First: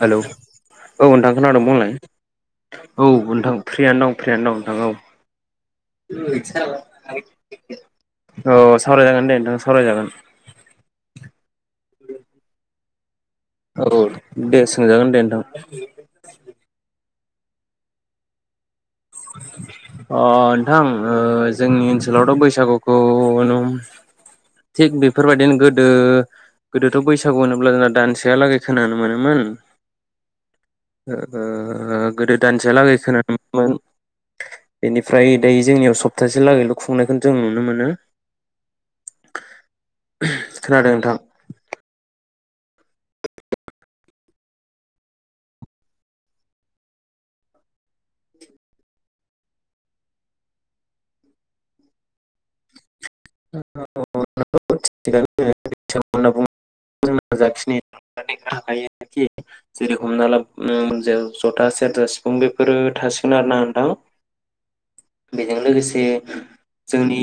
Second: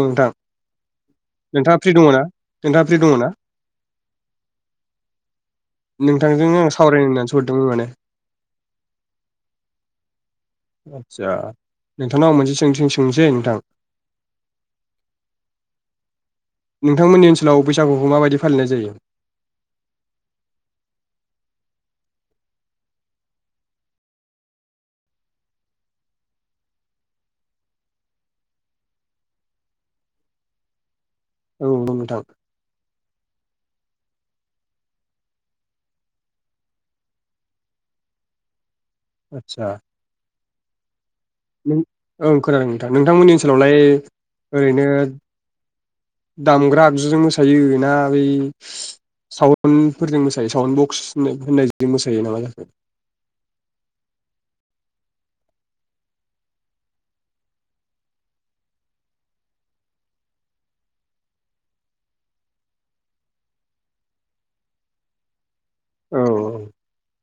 Hello औ नोंथां खोनादोंं नोंथाङा फ्रि बुंलाय दङ ना नोंथाङा फ्रि औ दङ ना नोंथां फ्रियानो दं फ्रियानो दं नोंथांजों आं सावरायनो होननानैसो हरदोंमोन माने नोंथां औ औ सावरायजागोन दे नोंथां सावराय जागोन। आदसा नोंथांनाव आं मोनसे सों थिं सोंसै नोंथां औ दे सोंजागोन दे नोंथां। नोंथांमोननि ओनसोलाव बैसागुखौ माबायदि फालिनाय जायो? अ नोंथां ओ जोंनि ओनसोलावथ' बैसागुखौ थिग बेफोरबायदिनो गोदो गोदोथ' बैसागु होनोब्ला जोंना दानसेयालागै खोनानो मोनोमोन। ओ औ नंगौ नोंथां गोदो दानसेया लागै खोनानो मोनोमोन। बेनिफ्राय दायो जोंनियाव सप्तासे लागैल' खुंनायखौ जों नुनो मोनो। आदसा खोनादों नोंथां। नों औ खोनादों नोंथां नोंथांमोननि ओनसोलावलाय ओरैनो दामग्रा आगजुजों मोसायो ना बै सावन्डफोरजों मोसायो साउन बक्स होन होननायजों मोसायो नामा जाखो? जाखिनायख [unintelligible] जेरै हमना ला ओ जथा, सेरजा, सिफुं बेफोरो थासिगोन आरोना नोंथां। बेजों लोगोसे औ जोंनि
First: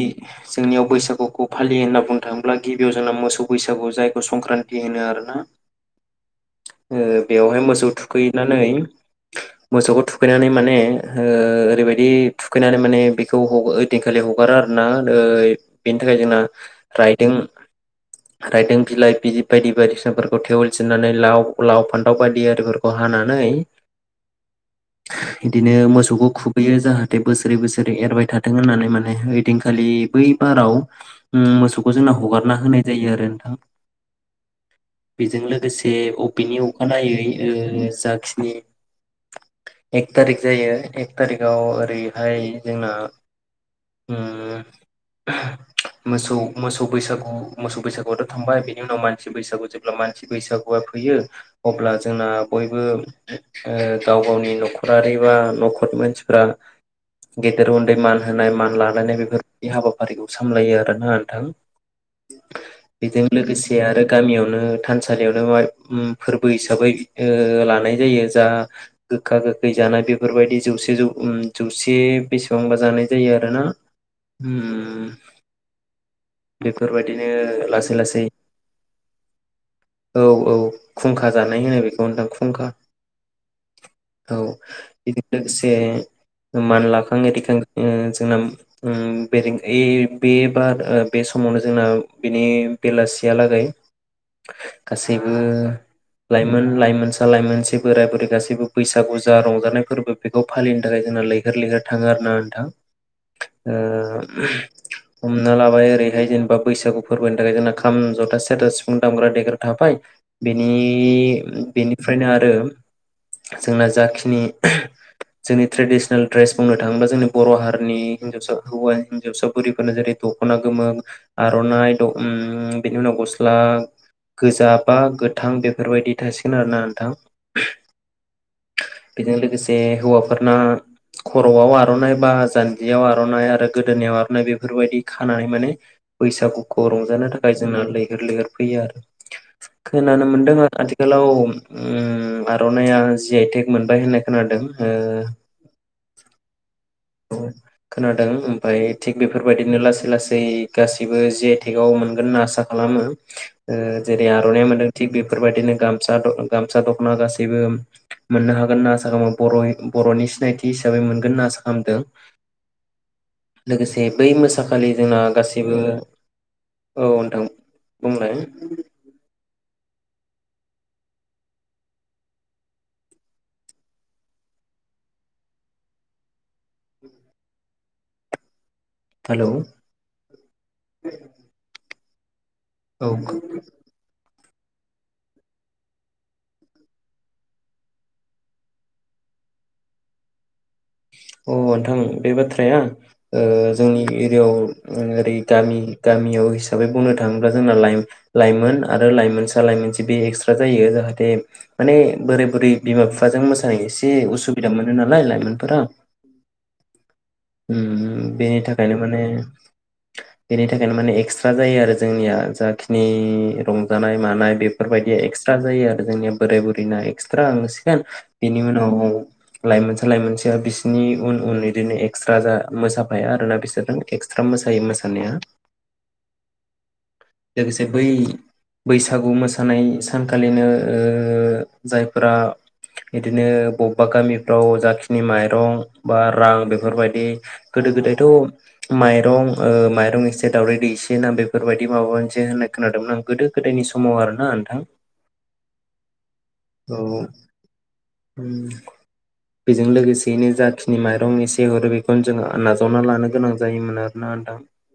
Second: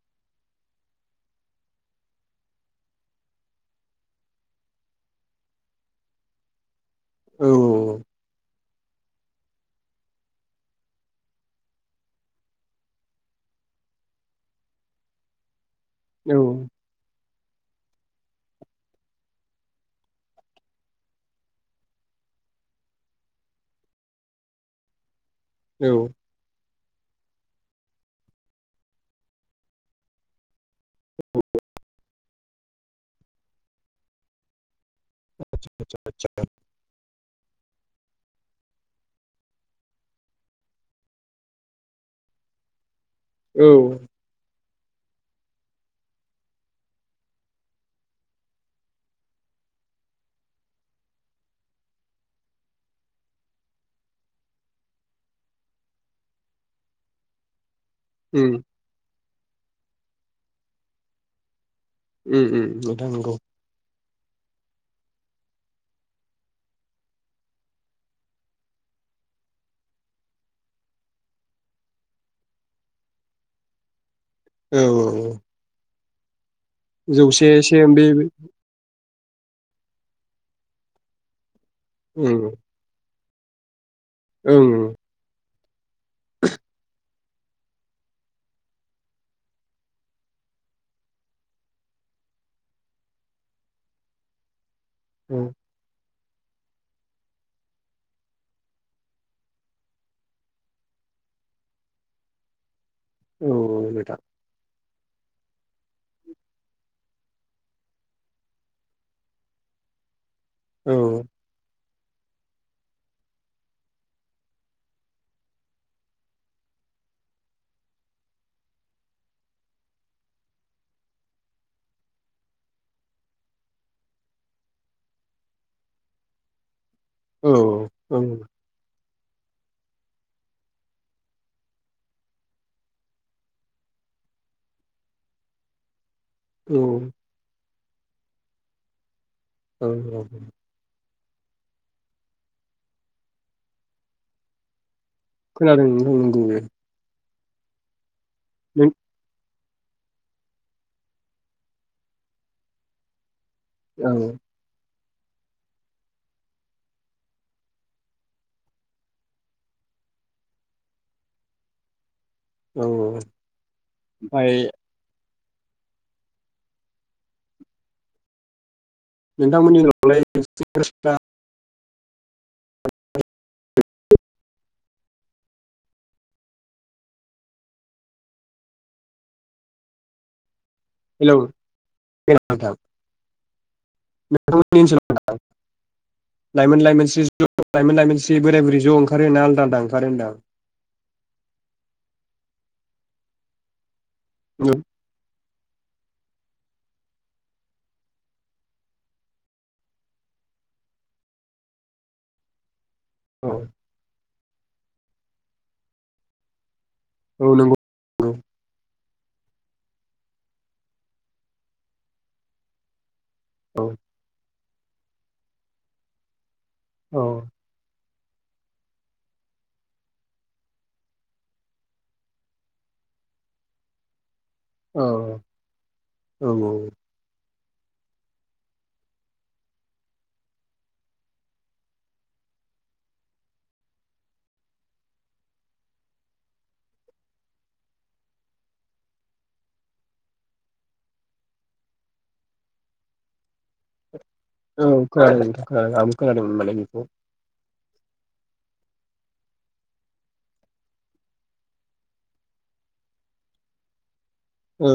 जोंनियाव बैसागुखौ फालियो होनना बुंनो थाङोब्ला गिबियाव जोंना मोसौ बैसागु जायखौ संक्रान्ति होनो आरोना। औ बेवहाय मोसौ थुखैनानै मोसौखौ थुखैनानै माने ओरैबायदि थुखैनानै माने बेखौ ओइदिनखालि हगारो आरोना बेनि थाखाय औ जोंना राइदों रायदों बिलाइ बिजि बायदि बायदिसिनाफोरखौ थेवोल जिरनानै लाव लाव फान्थाव बायदि आरिफोरखौ हानानै। बिदिनो औ मोसौखौ खुबैयो जाहाथे बोसोरै बोसोरै एरबाय थाथों होननानै माने ओइदिनखालि बै बाराव मोसौखौ जोंना हगारना होनाय जायो आरो नोंथां। बेजों लोगोसे अबेनि अखानायै जाखिनि एक थारिख जायो एक थारिकाव ओरैहाय जोंना औ ओ मोसौ मोसौ बैसागु मोसौ बैसागुआथ' थांबाय बिनि उनाव मानसि बैसागु जेब्ला मानसि बैसागुआ फैयो अब्ला जोंना बयबो गाव गावनि न'खरारि बा न'खर मानसिफ्रा गेदेर उन दै मान होनाय उम मान लालायनाय बेफोर बे हाबाफारिखौ सामलायो आरोना नोंथां। उम उम नोंथां बेजों नंगौ लोगोसे आरो गामियावनो थानसालियावनो मा फोरबो हिसाबै लानाय जायो जा गोखा गोखै जानाय बेफोरबायदि जौसे जौ जौसे बेसेबांबा जानाय जायो आरोना। औ उम औ बेफोर बायदिनो जौसेसो लासै बे लासै औ औ खुंखा जानाय नाय होनो बेखौ नोंथां ओं खुंखा औ ओं बिदिनो ए मानलाख [unintelligible] जोंना ओ बे बार बे समावनो जोंना बेनि बेलासियालागै गासैबो औ लाइमोन लाइमोनसा लाइमोनसि बोराय बुरै गासैबो बैसागु जा रंजानाय फोरबो बेखौ फालिनो थाखाय जोंना लैहोर लैहोर थाङो आरो ना नोंथां। औ ओ नोंथां हमना लाबाय ओरैहाय जेनेबा बैसागु फोरबोनि थाखाय जोंना खाम जथा सेरथा सिफुं दामग्रा देग्रा थाबाय। बेनि औ बेनि ओमफ्रायनो आरो जोंना जाखिनि जोंनि ट्रेडिसनेल ड्रेस बुंनो थाङोबा जोंनि बर' हारिनि हिनजावसा हौवा हिन्जावसा बुरिफोरनो जेरै दख'ना गोमो आर'नाइ बेनि उनाव गस्ला गोजा बा गोथां बेफोरबायदि थासिगोन आरो ना। औ औ। बेजों लोगोसे हौवाफोरनो खर'आव आर'नाइ बा जान जियाव आर'नाइ आरो गोदोनायाव आर'नाइ बेफोरबायदि खानानै माने बैसागुखौ रंजानो थाखाय जोंना लैहोर लैहोर फैयो आरो औ खोनानो मोनदों आथ आथि गोलाव उम आर'नाया जि आइ टेक मोनबाय होननाय खोनादों ओ खोनादों नोंथां नंगौ बे औ खोनाद दों ओमफाय नों थिक बेफोर फोरबायदिनो लासै लासै गासिबो जि आइ टेक आव मोनगोन होनना आसा खालामो ओ औ जेरै आर'नाया मोनदों थिग बेफोरबायदिनो गमसा दख' गामसा दख'ना गासैबो मोननो हागोन होनना आसा खामो बर'यिं बर'नि सिनायथि हिसाबै मोनगोन होनना आसा आंदों औ ओमफ्राय लोगोसे बै मोसाखालि जोंना गासै जेबो औ नोंथां बुंलाय नोंथांमोननि [unintelligible] हेलौ हेलौ औ [unintelligible] नोंथांमोननि [unintelligible] लाइमोन लाइमोन सि लाइमोन लाइमोन सि बोराय बुरै ज' ओंखारो ना आलदा आलदा ओंखारो होनदों आं औ नोंथां बे बाथ्राया ओ जोंनि एरियाव होनदां ओं ओरै गामि गामियाव हिसाबै बुंनो थाङोब्ला जोंना लाइ लाइमोन आरो लाइमोनसा लाइमोनस्रि बे एक्सट्रा जायो जाहाथे माने बोराइ बुरै बिमा बिफाजों औ मोसानो एसे उसु बिदा मोनो नालाय लाइमोनफोरा औ नंगौ उम नंगौ बेनि थाखायनो माने बेनि थाखायनो माने एक्सट्रा जायो आरो जोंनिया जाखिनि उम औ रंजानाय मानाय बे फोरबायदि एक्सट्रा जायो आरो जोंनिया बोराय बुरै ना औ एक्सट्रा मोसिगोन बेनि उनाव लाइमोनसा लाइमोनसेया बिसोरनि उन उन बिदिनो एरैनो ए स्रा जा मोसाफाया आरोना बिसोरजों एक्स स्रा मोसायो औ मोसानाया औ लोगोसे बै बैसागु मोसानाय सानखालिनो जायफोरा बिदिनो बबेबा गामिफ्राव जाखिनि माइरं बा रां बे फोरबायदि गोदो गोदायथ' माइरं माइरं एसे दाउदै दैसे ना बेफोरबायदि माबा मोनसे होननाय खोनादोंमोन आं गोदो गोदायनि समाव आरो औ खोनादों खोनादों आंबो खोनादों माने बिखौ उम बेजों लोगोसेयैनो जाखिनि माइरं एसे जि हरो बेखौनो जोङो नाजावना लानो गोनां जायोमोन आरो। ना नोंथां। औ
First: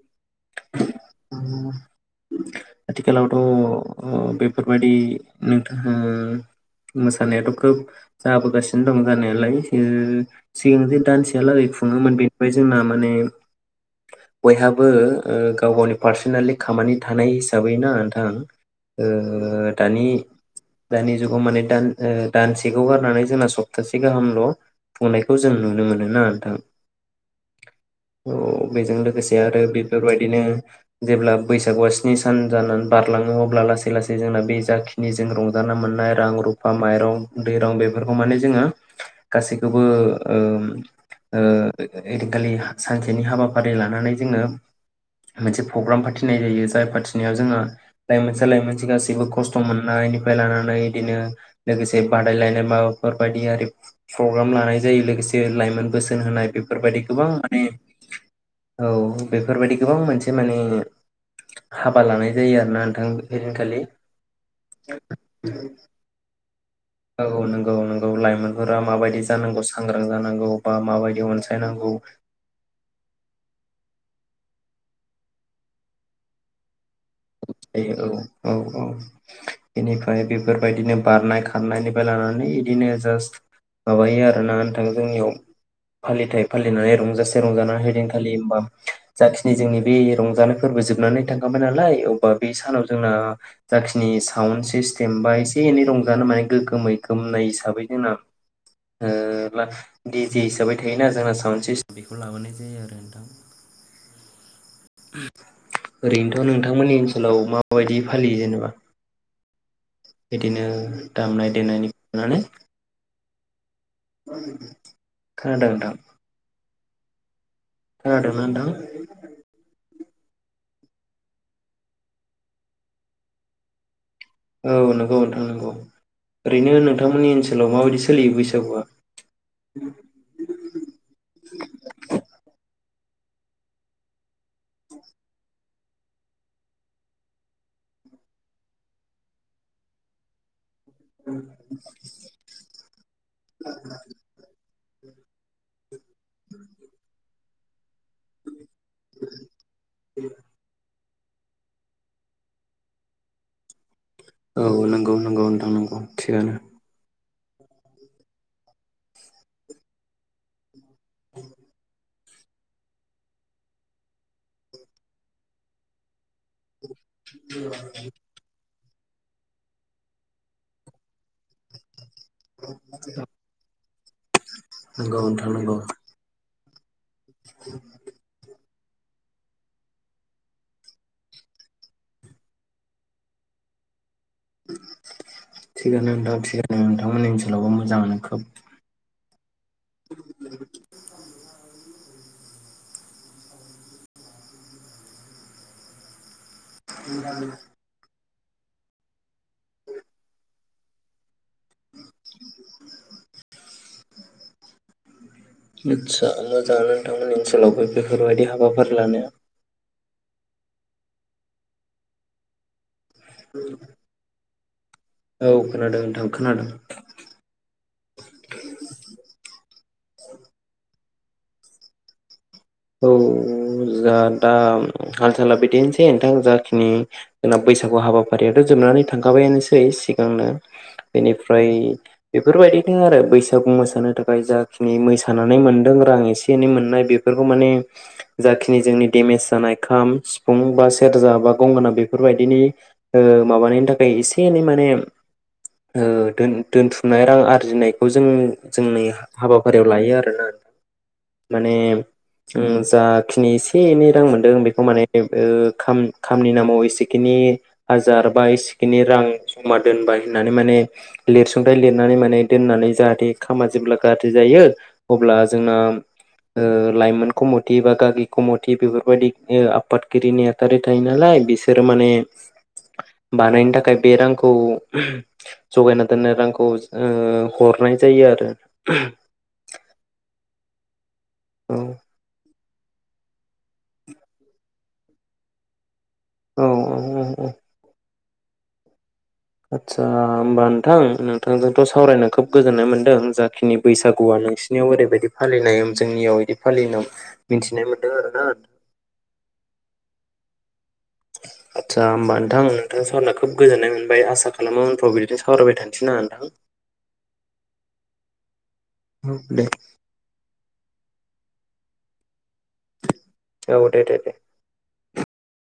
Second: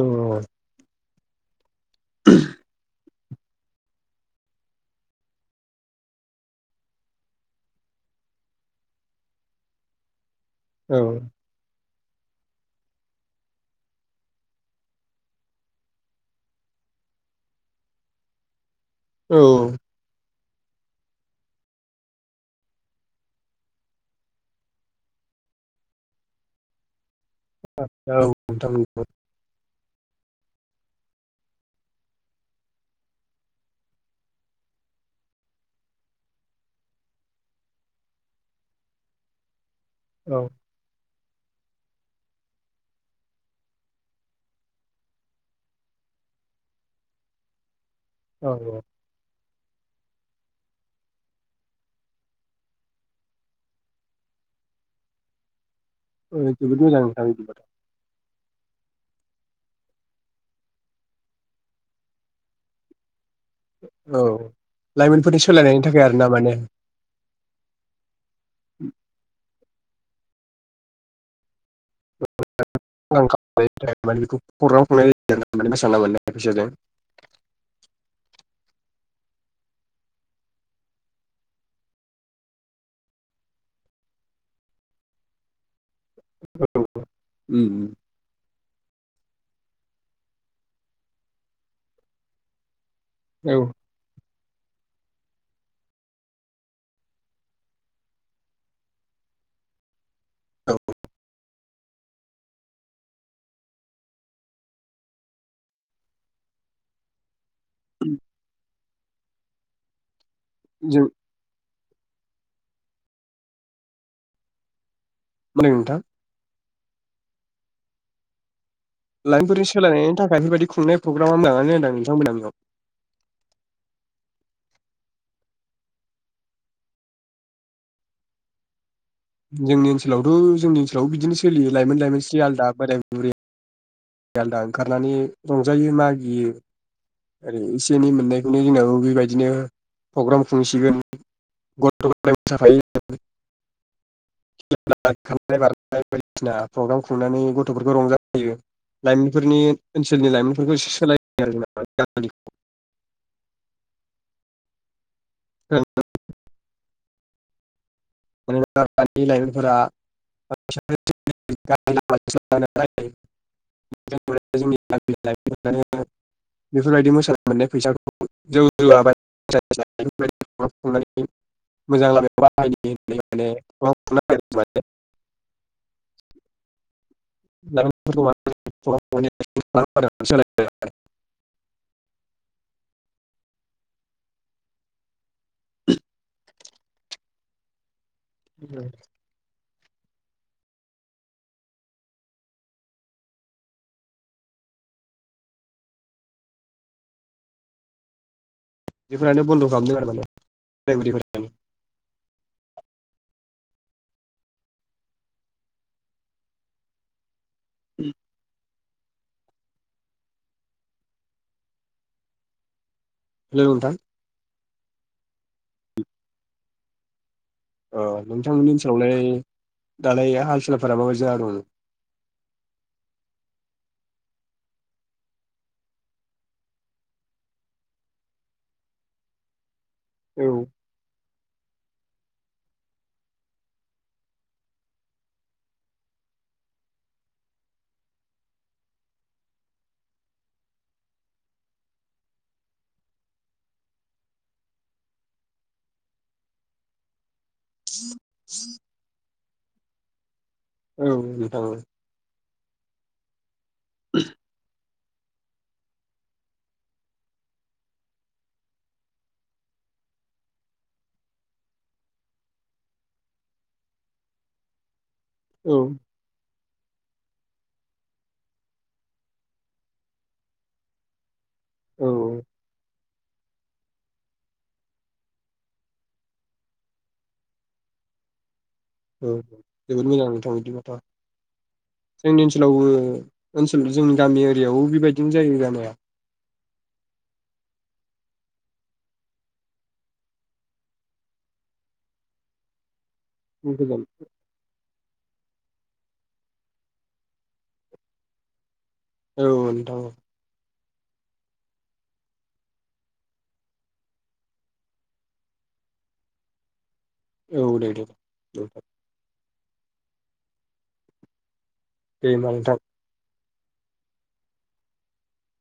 अ [inaudible] [inaudible] आथिलावथ' बेफोरबायदि नोंथां मोसानायाथ' खोब जाबोगासिनो दं जानायालाय सिग औ [unintelligible] दान औ खुङोमोन बेनिफ्राय जोंना माने बयहाबो ओ गाव गावनि पार्सनेलि खामानि थानाय हिसाबै ना नोंथां। औ ओ दानि दानि जुगाव माने दान दानसेखौ गारनानै जोंना सप्तासे गाहामल' खुंनायखौ जों नुनो मोनो। ना नोंथां। औ नोंथां बेजों नंगौ लोगोसे आरो। बेफोरबायदिनो जेब्ला बैसागुआ स्नि सान जानानै बारलाङो अब्ला लासै लासै जोंना बे जाखिनिजों रंजाना मोननाय रां रुफा माइरं दैरं बेफोरखौ माने जोङो गासै खोबो औ ओ [unintelligible] दिखालि सानसेनि हाबाफारि लानानै जोङो मोनसे प्रग्राम फाथिनाय जायो जाय फाथिनायाव जोङो। लाइमोनसा औ लाइमोनसि गासिबो खस्थ' मोननायनिफ्राय लानानै बिदिनो लोगोसे बादायलायनाय माबाफोरबायदि आरि प्रग्राम लानाय जायो लोगोसे लाइमोन बोसोन औ होनाय जोबोद बेफोरबायदि मोजां नोंथां गोबां बिदिबाथ' माने औ बेफोरबायदि गोबां मोनसे माने हाबा लानाय जायो आरोना नोंथां। ओइदिनखालि औ लाइमोनफोरनि सोलायनायनि थाखाय आरोना माने। औ औ नंगौ नंगौ नंगौ लाइ मोनफोरा माबायदि जानांगौ। सांग्रां जानांगौ। मा मा माबायदि अन [unintelligible] [unintelligible] मोसाना मोननाय फैसाजों। औ औ औ बेनिफ्राय बेफोरबायदिनो बारनाय खारनायनिफ्राय लानानै बिदिनो जास्ट माबायो आरोना नोंथां जोंनियाव। फालिथाइ फालिनाय रंजासे रंजानानै उम हैदिनखालि होमबा। जाखिनि जोंनि बे रंजानाय फोरबो जोबनानै थांखांबाय नालाय एवबा बे सानाव जोंना औ जाखिनि साउड सिस्टेम बा एसे एनै रंजानो माने गोगोमै गोमनाय हिसाबै जोंना ओ। दि जे हिसाबै औ थायोना जोंना साउन्ड सिस बेखौ लाबोनाय जायो आरो नोंथां। ओरैनोथ' नोंथांमोननि ओनसोलाव मा बायदि फालियो जेनेबा बिदिनो जों दामनाय देनायनि नानै मा खोनादों होनदों नोंथां। खोनादों ना नोंथां? लाइमोनफोरनि सोलायनायनि थाखाय बेफोरबायदि खुंनाय [unintelligible] औ नंगौ नोंथां नंगौ ओरैनो नोंथांमोननि ओनसोलाव माबायदि सोलियो बैसागुआ? जोंनि ओनसोलावथ' जोंनि ओनसोलाव बिदिनो सोलियो लाइमोन लाइमोन स्रि आलदा बोराय बुरै आलदा ओंखारनानै रंजायो मागियो ओरै एसे एनै मोननायखौनो जोंनाबो बेबायदिनो प्रग्राम खुंसि सिगोन गथ' [unintelligible] [unintelligible] खारनाय बारनाय बायदिसिना प्रग्राम खुंनानै गथ'फोरखौ रंजा होयो लाइमोनफोरनि ओनसोलनि लाइमोनफोरखौ सोलाय आरो [unintelligible] औ नंगौ। नंगौ नोंथां नंगौ थिगानो। मानोना दानि लाइमोनफोरा [unintelligible] [unintelligible] बेफोरबायदि मोसानाय मोननाय फैसाखौ जौ [unintelligible] मोजां लामायाव [unintelligible] औ [unintelligible] नंगौ नोंथां नोंगौ। [unintelligible] [unintelligible] थिगानो नोंथां थिगानो नोंथांमोननि ओनसोलावबो मोजाङानो। खोब बुंलाय [unintelligible] [unintelligible] बेफोरानो बन्द' खालामदों आरो माने [unintelligible] मोदसा मोजाङानो नोंथांमोननि सोलावबो बेफोरबायदि हाबा फोरलानो हेल' नोंथां। औ खोनादों नोंथां खोनादों नोंथांमोननि ओनसोलावलाय दालाय हाल सालफोरा माबादि जाना दं औ जा दा हाल साला बिदिनोसै नोंथां जाखिनि जोंना बैसागु हाबाफारियाथ' जोबनानै थांखाबायानोसै सै औ सिगांनो बेनिफ्राय बेफोरबायदिनो आरो बैसागु मोसानो थाखाय जाखिनि मोसानानै मोनदों रां एसे एनै मोननाय बेफोर खौ माने जाखिनि जोंनि देमेज जानाय खाम सिफुं बा सेरजा बा गंगोना बेफोरबायदिनि माबानायनि थाखाय एसे एनै माने दोनथुमनाय रां आरो आरजिनायखौ जों जोंनि हाबाफारियाव लायो आरोना औ माने औ उम जाखिनि एसे एनै रां मोनदों बेखौ माने खामनि नामाव एसेखिनि हाजार बा एसेखिनि रां जमा दोनबाय होननानै माने लिरसुंथाइ लिरनानै माने दोननानै जाहाथे खामा जेब्ला गाज्रि जायो अब्ला औ जोंना ओ लाइमोन कमथि बा गागि कमथि बेफोरबायदि आफादगिरि नेहाथारि थायो नालाय बिसोर बिसोर औ माने बानायनो थाखाय बे रांखौ जगायना दोननाय रांखौ ओ हरनाय जायो आरो औ जोबोद मोजां नोंथां बिदिबा [unintelligible] औ ओनसोलावबो ओनसोल जोंनि गामि एरियायावबो बेबायदिनो जायो जानाया औ औ औ आदसा होमबा नोंथां नोंथांजोंथ' सावरायनो खोब गोजोननाय मोन्दों जाखिनि बैसागुआ नोंसिनियाव ओरैबायदि फालिनाय जोंनियाव बिदि फालिनायाव मिथिनाय मोन्दों आरोना औ नोंथां आदसा होमबा नोंथां नोंथां सावरायना खोब गोजोननाय मोनबाय आसा खालामो उनफ्राव बिदिनो सावरायबाय थानोसैना नोंथां औ दे दे दे औ दे दे होनबा नोंथां औ दे दे दे